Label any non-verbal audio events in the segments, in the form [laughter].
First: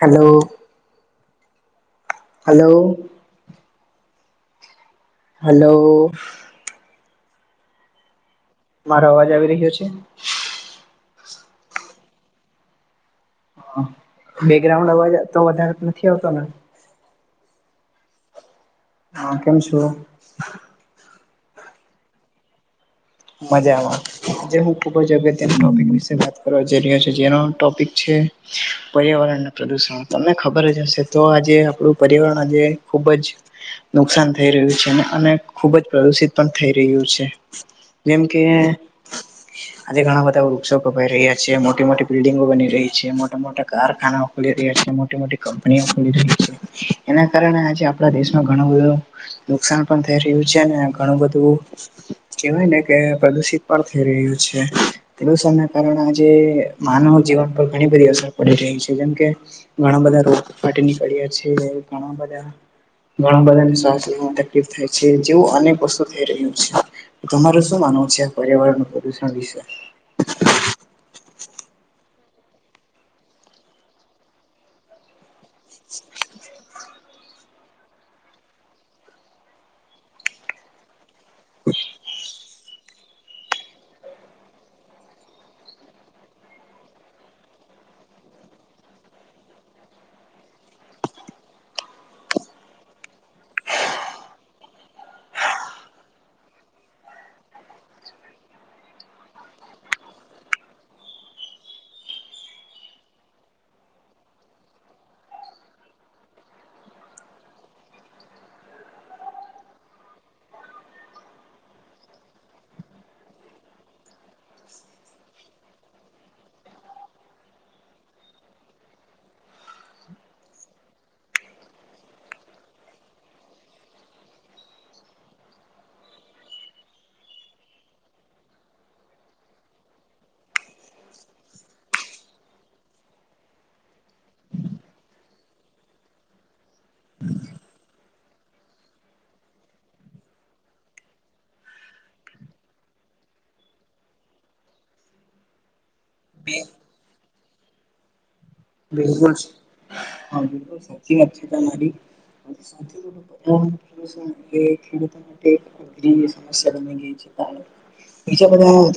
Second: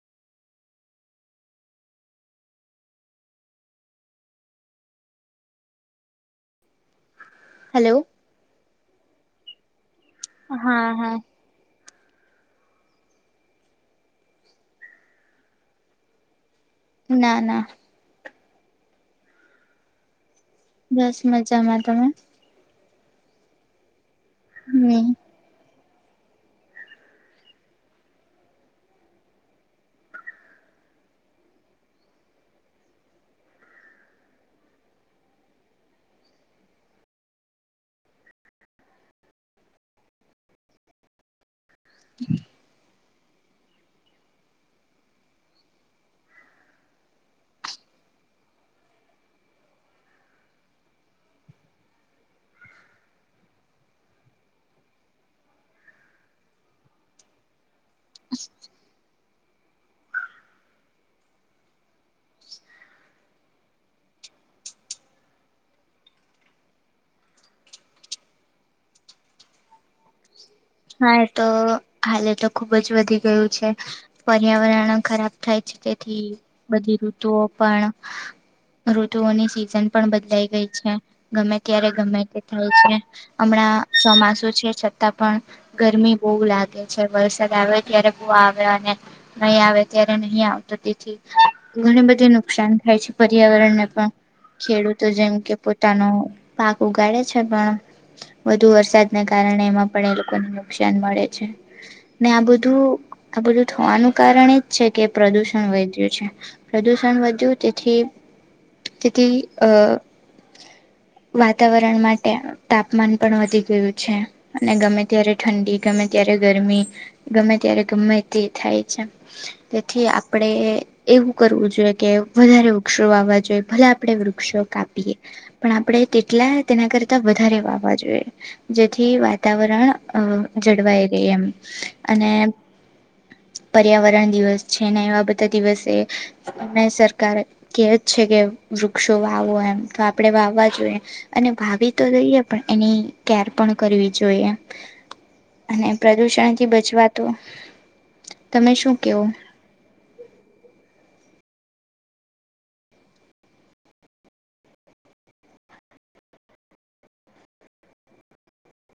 Hello. Hello. Hello. Hello. મારો અવાજ આવી રહ્યો છે. હા હા. બેકગ્રાઉન્ડ અવાજ તો વધારે નથી આવતો ના ના. હા કેમ છો. બસ મજામાં તમે મજા આવેમાં જે હું ખૂબ હમ જગ ટોપિક વિશે. કરવા જઈ રહ્યો છે જેનો ટોપિક છે. પર્યાવરણ પ્રદુષણ તમને ખબર જ હશે તો આજે આપણું પર્યાવરણ આજે ખુબ જ નુકસાન થઈ રહ્યું છે અને ખુબ જ પ્રદુષિત પણ થઈ રહ્યું છે. જેમ કે આજે ઘણા બધા વૃક્ષો ગોપાઈ રહ્યા છે. મોટી મોટી બિલ્ડિંગો બની રહી છે મોટા મોટા કારખાના. ખલી રહ્યા છે મોટી મોટી કંપનીઓ ખુલી ર છે એના કારણે આજે આપણા દેશમાં ઘણું બધો નુકસાન પણ થઈ રહ્યું છે ને ઘણું બધું કેવાય ને કે પ્રદુષિત પણ થઈ રહ્યું છે. પ્રદુષણ ના કારણે આજે માનવ જીવન પર ઘણી બધી અસર પડી રહી છે જેમ કે ઘણા બધા રોગ ફાટી નીકળ્યા છે ઘણા બધા ઘણા બધાને સ્વાસ લેવામાં તકલીફ થાય છે જેવું અનેક વસ્તુ થઈ રહ્યું છે તમાર હું માનુ છે પર્યાવરણ પ્રદૂષણ વિષ હા એ તો હાલે તો ખુબ જ વધી ગયું છે પર્યાવરણ ખરાબ ખાાય છે તેથી. બધી ઋતુઓ પણ ઋતુઓની સિઝન પણ બદલા ગઈ છે. ગમે ત્યારે ગમે તે થાય છે હમણાં ચોમાસું છે છતાં પણ ગરમી બહુ લાગે છે વરસાદ આવે ત્યારે બહ આવે અને નહીં આવે ત્યારે નહી આવતું તેથી. ઘણી બધી નુકસાન થાય છે પર્યાવરણ ને પણ ખેડૂતો જેમ કે પોતાનો પાક ઉગાડે છે પણ વધુ વરસાદને કારણે એમાં પણ એ લોકોને નુકસાન મળે છે. ને આ બધું આ બધું થવાનું કારણ એજ છે કે પ્રદુષણ વધય્યું છે. પ્રદૂષણ વધ્યું તેથી તેથી અ વાતાવરણ માટે તાપમાન પણ વધી ગયું છે અને ગમે ત્યારે ઠંડી ગમે ત્યારે ગરમી ગમે ત્યારે ગમે તે થાય છે. તેથી આપણેે. એવું કરવું જોઈએ કે વધારે વૃક્ષો વાવા જોઈએ ભલે આપણે વૃક્ષો કાપીએ પણ આપણે તેટલા તેના કરતા વધારે વાવા જોઈએ જેથી વાતાવરણ અ જળવાઈ રહી એમ અને પર્યાવરણ દિવસ છે ને એવા બધા દિવસે અમે સરકાર કહે છે કે વૃક્ષો વાવો એમ તો આપણે વાવવા જોઈએ. અને ભાભી તો જોઈએ પણ એને કેર પણ કરવી જોઈએ. અને પ્રદુષણથી બચવા તો. તમે શું કેવો બિલકુલ હા બિલકુલ સાચી વાત છે તમારી. હમ. એ ખેડૂતો માટે અઘરી સમસ્યા બની ગઈ છે પાણી બીજા બધા હું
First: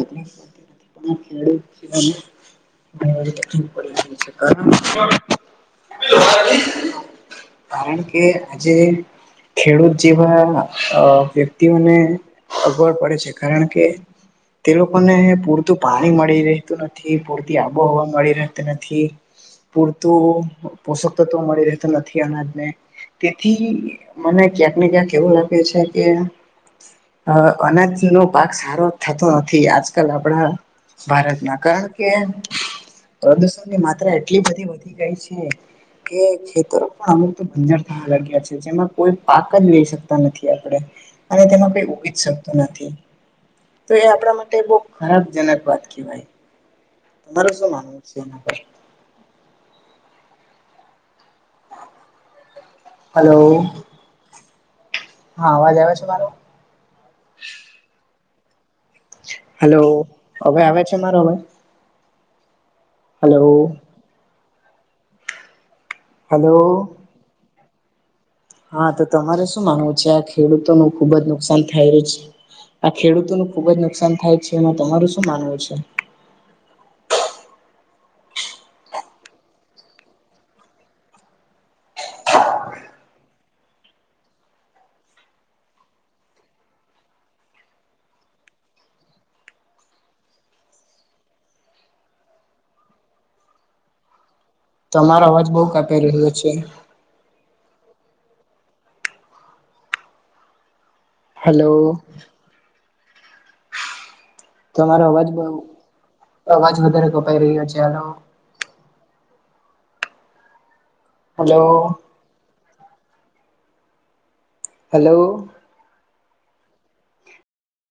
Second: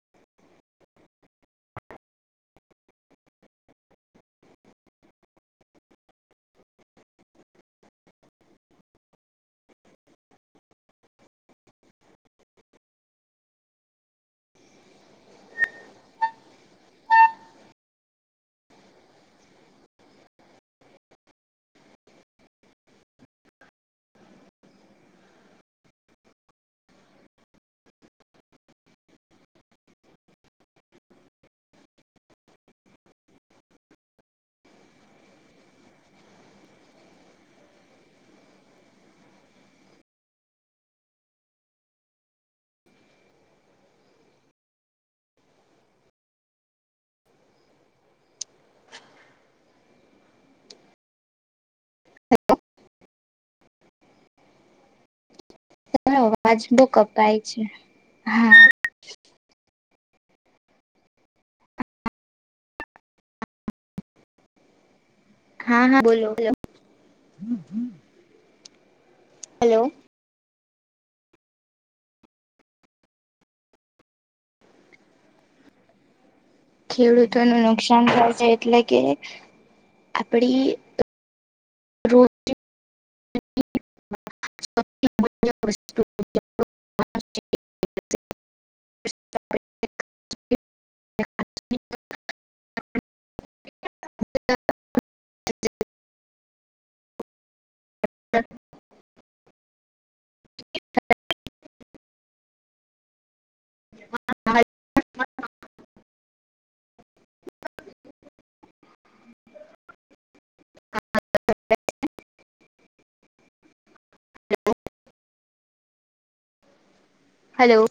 તકલીફ. બીજા બધા ને તકલીફ પડી છે કારણ કે કારણ કે આજે ખેડૂત જેવા અ વ્યક્તિઓને અવગડ પડે છે કારણ કે તે લોકોને પૂરતું પાણી મળી રહેતું નથી, પૂરતી આબોહવા મળી રહેતી નથી. પૂરતું પોષકતત્વ મળી રહેતો નથી અનાજને તેથી મને ક્યાંક ને ક્યાંક એવું લાગે છે કે અ અનાજનો પાક સારો થતો નથી આજકાલ આપણા ભારતમાં કારણ કે પ્રદુષણની માત્રા એટલી બધી વધી ગઈ છે. કે ખેતરો પણ અમુક તો બંજર થવા લાગ્યા છે જેમાં કોઈ પાક જ લઈ શકતા નથી આપડે. અને તેમાં કોઈ ઉગી જ શકતું નથી. તો એ આપણા માટે બહુ ખરાબજનક વાત કહેવાય. તમારું શું માનવું છે એના પર. હલો. હા અવાજ આવ છે તમારો મારો. અવાજ બો કપાય છે. હા આવે. હલો હવે આવે છે મારો અવાજ. હલો. હા-હા બોલો-બોલો. હલો હા તો તમારે શું માનવું છે આ ખેડૂતો નુ ખુબ જ નુકસાન થયેરુ છે. આ ખેડૂતોનું ખુબ જ નુકસાન થાય છે એમાં તમારું શું માનવું છે? ખેડૂતોનું નુકસાન થાય છે એટલે કે આપડી રોટી. [unintelligible] [unintelligible] તમારો અવાજ બઉ કાપી રહ્યો છે. [unintelligible] એક. [unintelligible] હલો. તમારો અવાજ બઉ અવાજ વધારે કપાઈ રહ્યો છે. હાલો. હલો. [inaudible] હલો. હલો.